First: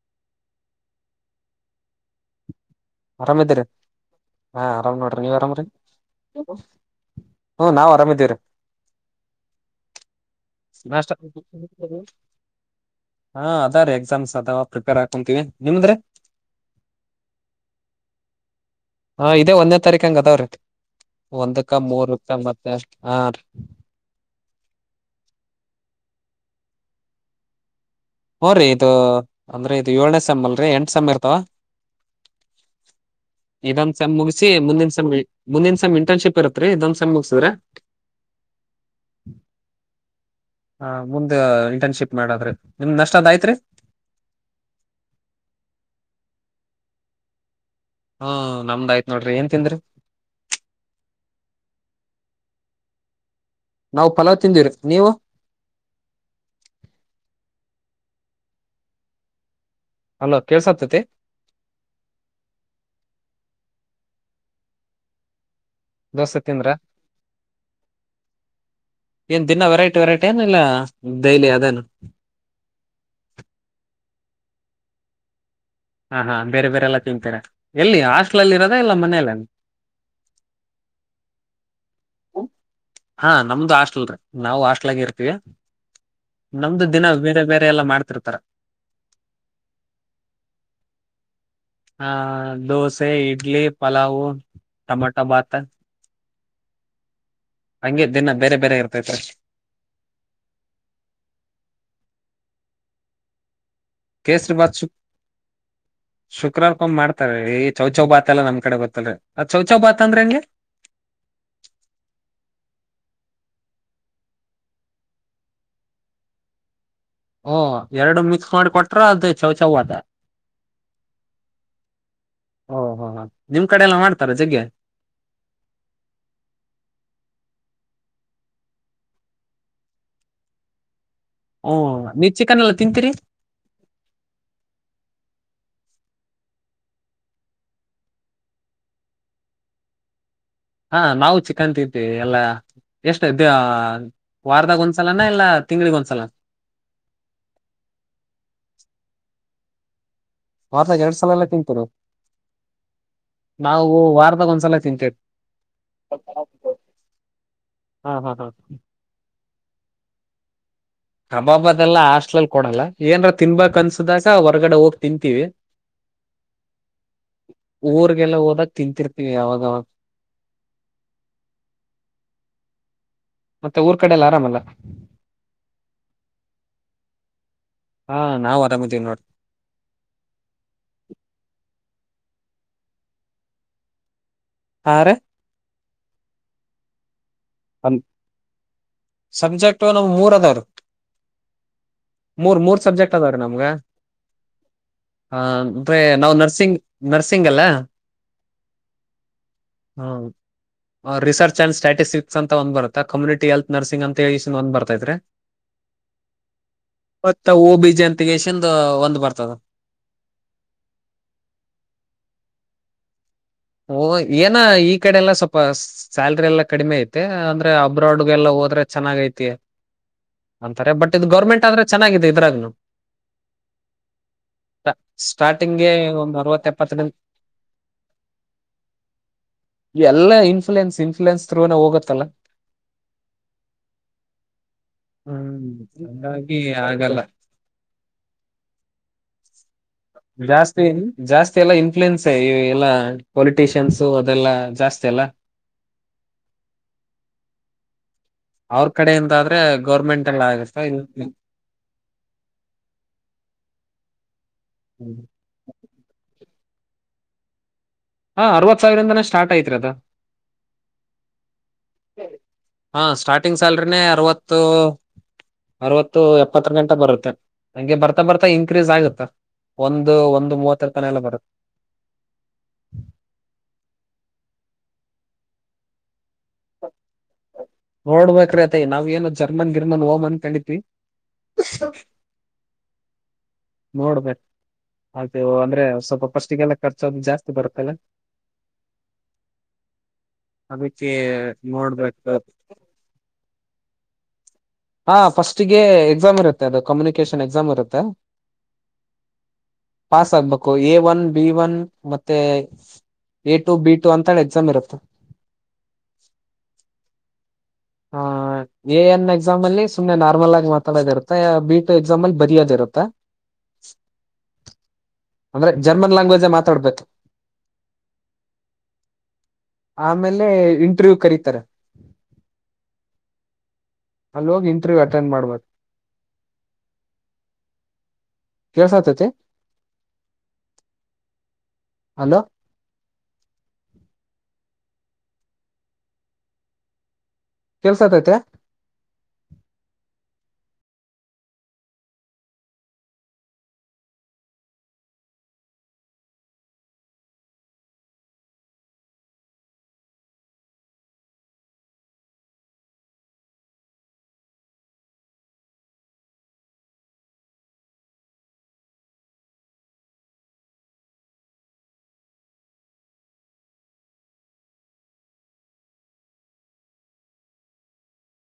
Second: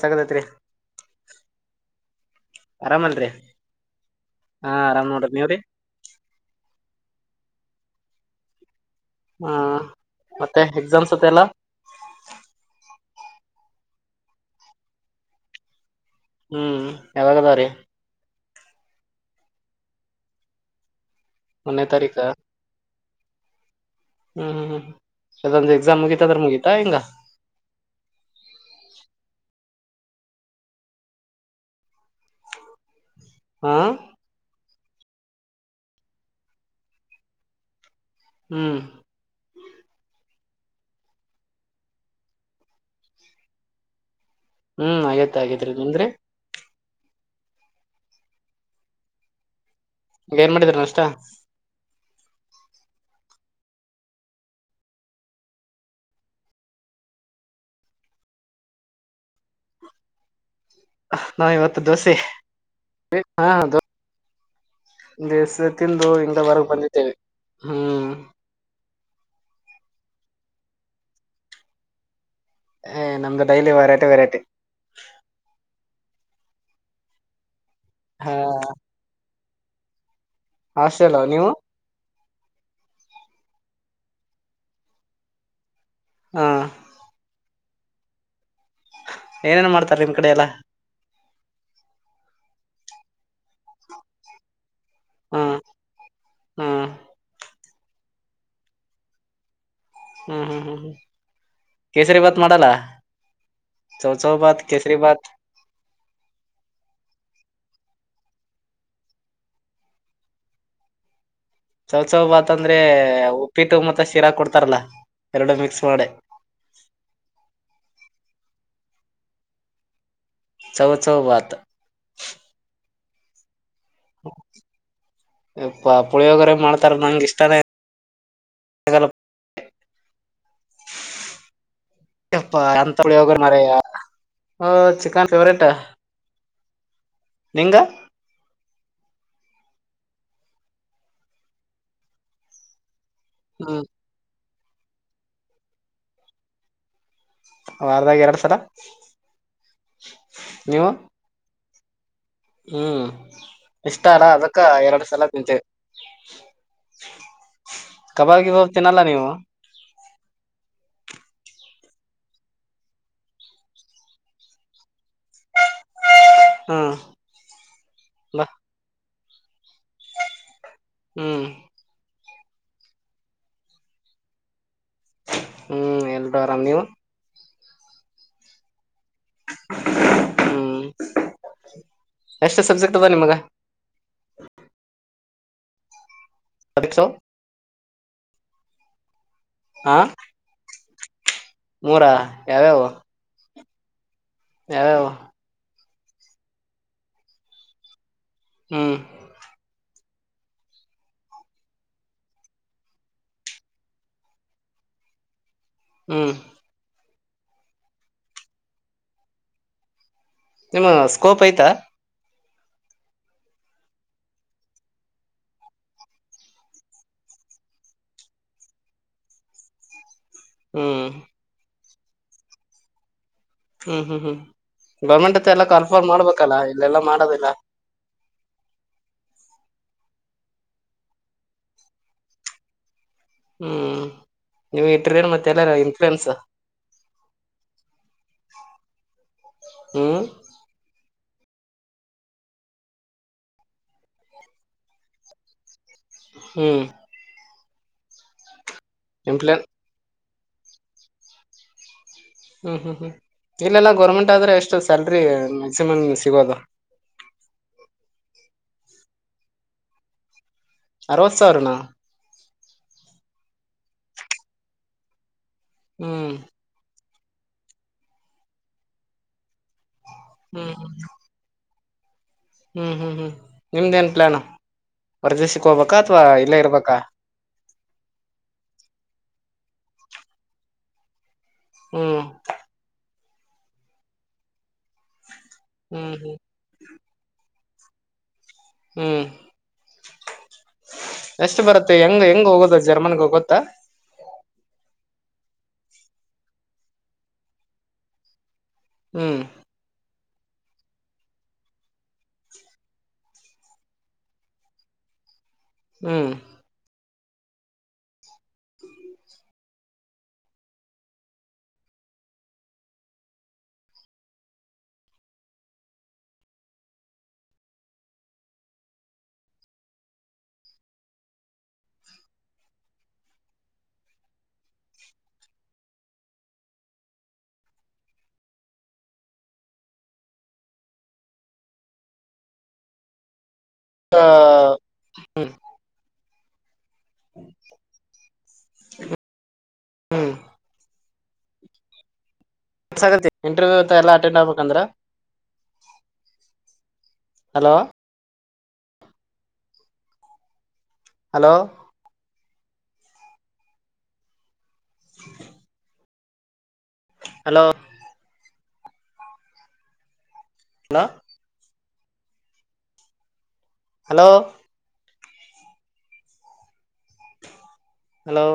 ಸ ಆಗದತ್ರಿ ಆರಾಮಲ್ರಿ ಆರಾಮಿದ್ದೀರಿ ಹಾ ಆರಾಮ್ ನೋಡ್ರಿ ನೀವ್ ಆರಾಮ್ರಿ ಹ್ಮ ನಾವ್ ಆರಾಮಿದೀವ್ರಿ ಹಾ ಮತ್ತೆ ನಾಷ್ಟ ಎಕ್ಸಾಮ್ಸ್ ಇತ್ತಲ್ಲ ಹಾ ಅದ ರೀ ಎಕ್ಸಾಮ್ಸ್ ಅದಾವ ಪ್ರಿಪೇರ್ ಹಾಕೊಂತೀವಿ ನಿಮದ್ರೆ ಹ್ಮ್ ಯಾವಾಗ ಅದಾ ರಿ ಹಾ ಇದೇ ಒಂದನೇ ತಾರೀಕ ಹಂಗ ಅದಾವ್ರೀ ಒಂದಕ್ಕ ಒಂದನೇ ತಾರೀಕ ಮೂರ್ಕ್ಕ ಮತ್ತೆ ಹಾರಿ. ಹ್ಮ್ ಹ್ಮ್ ಅದೊಂದು ಎಕ್ಸಾಮ್ ಮುಗಿತ ಅದ್ರೆ ಮುಗಿತಾ ಎಂಗ್. ಹ್ಮ್ರಿಇದು ಅಂದ್ರೆ ಇದು ಏಳ್ನೇ ಸೇಮ್ ಅಲ್ರರಿ ಎಂಟ ಸೇಮ್ ಇರ್ತಾವ. ಹಾ ಇದೊಂದ್ ಸೇಮ್ ಮುಗಿಸಿ ಮುಂದಿನ ಸೇಮ್ ಮುಂದಿನ ಸ್ ಇಂಟರ್ನ್ಶಿಪ್ ಇರತ್ರಿ ಇದೊಂದ್ ಸೇಮ್ ಮುಗಸಿದ್ರೆ. ಹ್ಮ್ ಹಾ ಮುಂದ ಇಂಟರ್ನ್ಶಿಪ್ ಮಾಡದ್ರಿ ನಿಮ್ದ್ ನಷ್ಟ ಅದಯ್ತ್ರಿ. ಹ್ಮ್ ಆಗ್ಯಾತ್ ಆಗ್ಯಾತ್ರಿ ನಿಮ್ಡ್ರಿ. ಹ್ಮ ನಮ್ದಯ್ತ್ ನೋಡ್ರಿ ಏನ್ ತಿಂದ್ರಿ. ಏನ್ ಮಾಡಿದ್ರಿ ನಾಷ್ಟ. ನಾವು ಪಲಾವ್ ತಿಂಧ್ವಿರಿ ನೀವು. ಹಲೋ, ನಾವ ಇವತ್ತು ದೋಸೆ ಹ ದೆ ದಸೆ ತಿಂದು ಇಂಗ ದೋಸೆ ತಿಂದ್ರ ಹೊರಗ ಬಂದಿದ್ದೇವಿ ಹ್ಮ್. ಏನ್ ದಿನಾ ವೆರೈಟಿ ವೆರೈಟಿ ಏನ ಇಲ್ಲ ಡೈಲಿ ಅದೇನಾ. ಹೇ ನಮ್ದ ಡೈಲಿ ವೆರೈಟಿ, ವೆರೈಟಿ ಹಾ ಹಾ ಬೇರೆ ಬೇರೆಲ್ಲ ತಿಂತಾರೆ ಎಲ್ಲಿ ಹಾ ಹಾಸ್ಟ್ಲ ಅಲ್ಲಿ. ಇರೋದಾ ಇಲ್ಲ ಮನೇಲ್ಲ, ಹಾಸ್ಟಲ್ ನೀವು, ಹಾ ನಮ್ದು ಹಾಸ್ಟೆಲ್ ರೀ ನಾವು ಹಾಸ್ಟೆಲ್ಗೆ ಇರ್ತೀವಿ. ಹಾ ನಮ್ದು ದಿನ ಬೇರೆ ಬೇರೆ ಎಲ್ಲಾ ಮಾಡ್ತಿರ್ತಾರ. ಏನೇನ್ ಮಾಡ್ತಾರೆ ನಿಮ್ ಕಡೆ ಎಲ್ಲ. ಹಾ ದೋಸೆ, ಇಡ್ಲಿ, ಪಲಾವು, ಟಮಾಟೊ ಬಾತ. ಹ್ಮ್ ಹ್ಮ್ ಹಂಗೆ ದಿನಾ ಬೇರೆ ಬೇರೆ ಇರ್ತೈತ್ರಿ. ಹ್ಮ್ ಹ್ಮ್ ಹ್ಮ್ ಹ್ಮ್ ಕೇಸರಿ ಬಾತ್ ಮಾಡಲ್ಲ. ಕೇಸರಿ ಬಾತ್. ಷು ಶುಕ್ರವಾರಕೊಮ್ಮೆ ಮಾಡ್ತ ಥೈ ಚೌಚೌ ಭಾತ್ ಎಲ್ಲಾ ನಮ್ ಕಡೆ ಗೊತ್ತಿಲ್ರಿ. ಅದ್ ಚೌಚೌ ಭಾತ ಅಂದ್ರೆ ಹೆಂಗೆ, ಚೌ ಚೌ ಭಾತ್ ಅಂದ್ರೆ ಉಪ್ಪಿಟ್ಟು, ಮತ್ತ ಶೀರಾ ಕೊಡ್ತಾರಲ್ಲಾ. ಎರಡು ಮಿಕ್ಸ್ ಮಾಡಿ. ಓ ಎರಡು ಮಿಕ್ಸ್ ಮಾಡಿ ಕೊಟ್ರ ಅದ ಚೌಚೌ ಬಾತ್. ಚೌಚೌ ಬಾತ್. ಹ್ಮ್. ಹ್ಮ್. ಎಪ್ಪ ಪುಳಿಯೋಗರೇ ಮಾಡ್ತಾರ ನಂಗೆ ಇಷ್ಟಾನೇ [unintelligible] ಹ್ಮ್. [unintelligible] ಚಿಕನ್ ಫೇವರೇಟ್ ನಿಂಗ, ಹಾ ನಾವು ಚಿಕ್ಕನ್ ತಿಂತೀವಿ. ಎಲ್ಲ ಎಷ್ಟ ದೇ ಹ್ಮ್ ವಾರದಾಗ ಒಂದ್ಸಲನಾ ಇಲ್ಲ, ತಿಂಗಳಿಗಿ ಒಂದ್ಸಲ, ವಾರದಾಗ ಎರಡ್ ಸಲಾ. ವಾರದಗ ಎರಡು ಸಲಾನು ತಿಂತಿರಿ. ಹ್ಮ್ ಇಷ್ಟ ಅಲ್ಲ ವಾರದಾಗ ಅದಕ್ಕ ಒಂದ್ಸಲ ಎರಡು ತಿಂತೇವಿ ಸಲಾನು ತಿಂತಿವಿ. ಹಾ ಹಾ ಕಬಾಬ್ ಹಾ ಗಿಬಾಬ್ ಹ ತಿನಲ್ಲ ನೀವು. ಕಬಾಬ ಅದೆಲ್ಲ ಹಾಸ್ಟ್ಲಲ್ ಕೊಡಲ್ಲ ಏನ್ರ ತಿನ್ಬೇಕಕ್ ಅನ್ಸುದಾಗ ಹೊರ್ಗಡೆ ಹೋಗ್ ತಿಂತೀವಿ. ಹ್ಮ್ [inaudible] ಊರ್ಗೆಲ್ಲ ಬಾ ಹೋದಾಗ ತಿಂರ್ತೀವಿ ಅವಾಗ ಅವ್ಗ. ಹ್ಮ್. ಮತ್ತೆ ಊರ್ ಕಡೆಲ್ಲ ಆರಾಮಲ್ಲ. ಹ್ಮ್ ಎಲ್ರೂ ಆರಾಮ ನೀವು. ಹಾ ನಾವು ಆರಾಮಿದ್ದೀವಿ ನೋಡ್ರಿ. ಹ್ಮ್ ಎಷ್ಟು ಸಬ್ಜೆಕ್ಟ್ ಅದ ನಿಮ್ಗ. ಹಾರಿ. [unintelligible] ಹನ್ ಸಬ್ಜೆಕ್ಟ್ ಹಾ ನಮ್ ಮೂರ್ ಅದಾವ ಮೂರಾ ಮೂರ್ ಮೂರ್ ಸಬ್ಜೆಕ್ಟ್ ಅದಾವ ರೀ ನಮ್ಗ ಯಾವ ಅ್ರ ನಾವು ನರ್ಸಿಂಗ್ ನರ್ಸಿಂಗ್ ಅಲ್ಲ ಹ್ಮ್ ಹ್ಮ ರಿಸರ್ಚ್ ಆಂಡ್ ಸ್ಟ್ಯಾಟಿಸ್ಟಿಕ್ ಅಂತ ಒಂದ್ ಬರುತ್ತಾ ಕಮ್ಯುನಿಟಿ ಎಲ್ತ್ ನರ್ಸಿಂಗ್ ಅಂತ ಒಂದ್ ಬರ್ತೈತ್ರಿ ಹ್ಮ್ ಮತ್ತ ಓ ಬಿ ಜಂತಿಗೆ ಚಂದ ಒಂದ್ ಬರ್ತದ ನಿಮ್ಮ ಸ್ಕೋಪ್ ಐ್ತ ಓ ಏನ ಈ ಕಡೆ ಎಲ್ಲ ಸ್ವಲ್ಪ ಸ್ಯಾಲ್ರಿ ಎಲ್ಲಾ ಕಡಿಮೆ ಐತೆ ಅಂದ್ರೆ ಅಬ್ರಾಡ್ಗೆಲ್ಲ ಹೋದ್ರೆ ಚೆನ್ನಾಗೈಐತಿ ಅಂತಾರೆ ಹ್ಮ್ ಬಟ್ ಇ ಗೌರ್ಮೆಂಟ್ ಆದ್ರೆ ಚೆನ್ನಾಗಿದೆ ಇದ್ರಾಗನು ಹ್ಮ್ ಹ್ಮ್ ಹ್ಮ್ ಗೌರ್ಮೆಂಟ್ತ್ತ ಎಲ್ಲ ಸ್ಟಾರ್ಟಿಂಗ್ಗೆ ಕಾರ್ಪಲ್ ಒಂದ್ ಮಾಡ್ಬೇಕಲ್ಲ ಅರವತ್ ಇಲ್ಲೆಲ್ಲಾ ಎಪ್ಪತ್ತರಿಂದ ಮಾಡದಿಲ್ಲ ಎಲ್ಲ ಇನ್ಫ್ಲಯೆನ್ಸ್ ಇನ್ಫ್ಲೂಯೆನ್ಸ್ ಥ್ರೂನ ಹೋಗತ್ತಲ್ಲ ಹ್ಮ್ ನೀವು ಇಟ್ರೇನ್ ಮತ್ತೆ ಹ್ಮ್ ಎಲ್ಲಾರ ಇನ್ಫ್ಲೂಯೆನ್ಸ್ ಹಾಗಾಗಿ ಆಗಲ್ಲ [unintelligible] [inaudible] ಹ್ಮ್ ಜಾಸ್ತಿನ್ ಜಾಸ್ತಿ ಎಲ್ಲಾ ಇನ್ಫ್ಲೂಯೆನ್ಸ್ ಎಲ್ಲಾ ಪೊಲಿಟಿಷಿಯನ್ಸು ಅದೆಲ್ಲಾ ಜಾಸ್ತಿ ಅಲ್ಲ ಹ್ಮ್ ಅವ್ರ ಕಡೆೆಯಿಂದಾದ್ರೆ ಇಂಪ್ಲನ್ ಗೌರ್ಮೆಂಟ್ ಎಲ್ಲ ಆಗತ ಇ ಹ್ಮ್ ಹ್ಮ್ ಹ್ಮ್ ಇಲ್ಲೆಲ್ಲಾ ಗೌರ್ಮೆಂಟ್ ಆದ್ರೆ ಎಷ್ಟು ಸ್ಯಾಲ್ರಿ ಮ್ಯಾಕ್ಸಿಮಮ್ ಸಿಗೋದು ಹಾ ಅರವತ್ ಸಾವಿರಂದಾನೇ ಸ್ಟಾರ್ಟ್ ಐತ್ರಿ ಅದ ಅರವತ್ ಸಾವಿರನ ಹಾ ಸ್ಟಾರ್ಟಿಂಗ್ ಸ್ಯಾಲ್ರಿನೇ ಅರವತ್ತು ಅರವತ್ತು ಹ್ಮ್ ಎಪ್ಪತ್ತ ಗಂಟೆ ಬರುತ್ತೆ ಹಂಗೆ ಬರ್ತಾ ಬರ್ತಾ ಇನ್ಕ್ರೀಸ್ ಆಗುತ್ತಾ ಒಂದು ಒಂದು ಹ್ಮ್ ಮೂವತ್ತರ ತನ ಎಲ್ಲ ಬರುತ್ತೆ ವರದಿ ಸಿಕ್ಕ ಹಬೇಕಾ ಅಥವಾ ಇಲ್ಲೇ ಇರ್ಬೇಕಾ ನೋಡ್ಬೇಕ್ರೀ ಅಯತೈ ನಾವ್ ಏನು ಜರ್ಮನ್ ಗಿರ್ಮನ್ ಓಮ್ ಅನ್ ಕಂಡಿತವಿ ಹ್ಮ್ ನೋಡ್ಬೇಕೇು ಅತ ಅಂದ್ರೆ ಹ್ಮ್ ಸ್ವಲ್ಪ ಹ್ಮ್ ಪಷ್ಟಿಗೆಲ್ಲ ಖರ್ಚೋದು ಜಾಸ್ತಿ ಬರ್ತಲ್ಲ ಹ್ಮ್ ಅದಕ್ಕೆ ಎಷ್ಟು ಬರುತ್ತೆ ಹೆಂಗ ನೋಡ್ಬೇಕು ಹೆಂಗ್ ಹೋಗೋದ ಜರ್ಮನ್ಗ್ ಹೋಗುತ್ತಾ ಹಾ ಫಸ್ಟಿಗೆ ಎಕ್ಸಾಮ್ ಇರುತ್ತೆ ಅದು ಕಮ್ಯುನಿಕೇಶನ್ ಎಕ್ಸಾಮ್ ಇರುತ್ತೆ ಹ್ಮ್ ಪಾಸ್ ಆಗ್ಬೇಕು ಎ ಒನ್ ಬಿ ಒನ್ ಮತ್ತೆ ಎ ಟು ಬಿ ಟು ಅಂತಿ ಎಕ್ಸಾಮ್ ಇರುತ್ತೆ ಹ್ಮ್ ಹ ಎ ಎನ್ ಎಕ್ಸಾಮ್ ಅಲ್ಲಿ ಸು್ನೆ ನಾರ್ಮಲ್ ಆಗಿ ಮಾತಾಡೋದ ಇರುತ್ತ ಬಟ್ ಎಕ್ಸಾಮಲ್ಲಿ ಬರಿಯೋದ್ ಇರುತ್ತ ಅಂದ್ರೆ ಜರ್ಮನ್ ಲ್ಯಾಂಗ್ವೇಜ ಮಾತಾಡ್ಬೇಕು ಆಮೇಲೆ ಇಂಟರ್ವ್ಯೂ ಕರೀತಾರೆ ಅಲ್ಲೋಗಿ ಇಂಟರ್ವ್ಯೂ ಅಟೆಂಡ್ ಮಾಡ್ಬಾರ್ದು ಕ ಸಾಧ್ಯತೆ ಹಲೋ ಹ ಹ್ಮ್ ಕೇಳ್ಸತೈತೆ [unintelligible] ಹಾ ಗ ಇಂಟರ್ವ್ಯೂ ಎಾ ಅಟೆಂಡ್ ಆಗ್ಬೇಕಂದ್ರ hello hello [inaudible] hello hello hello hello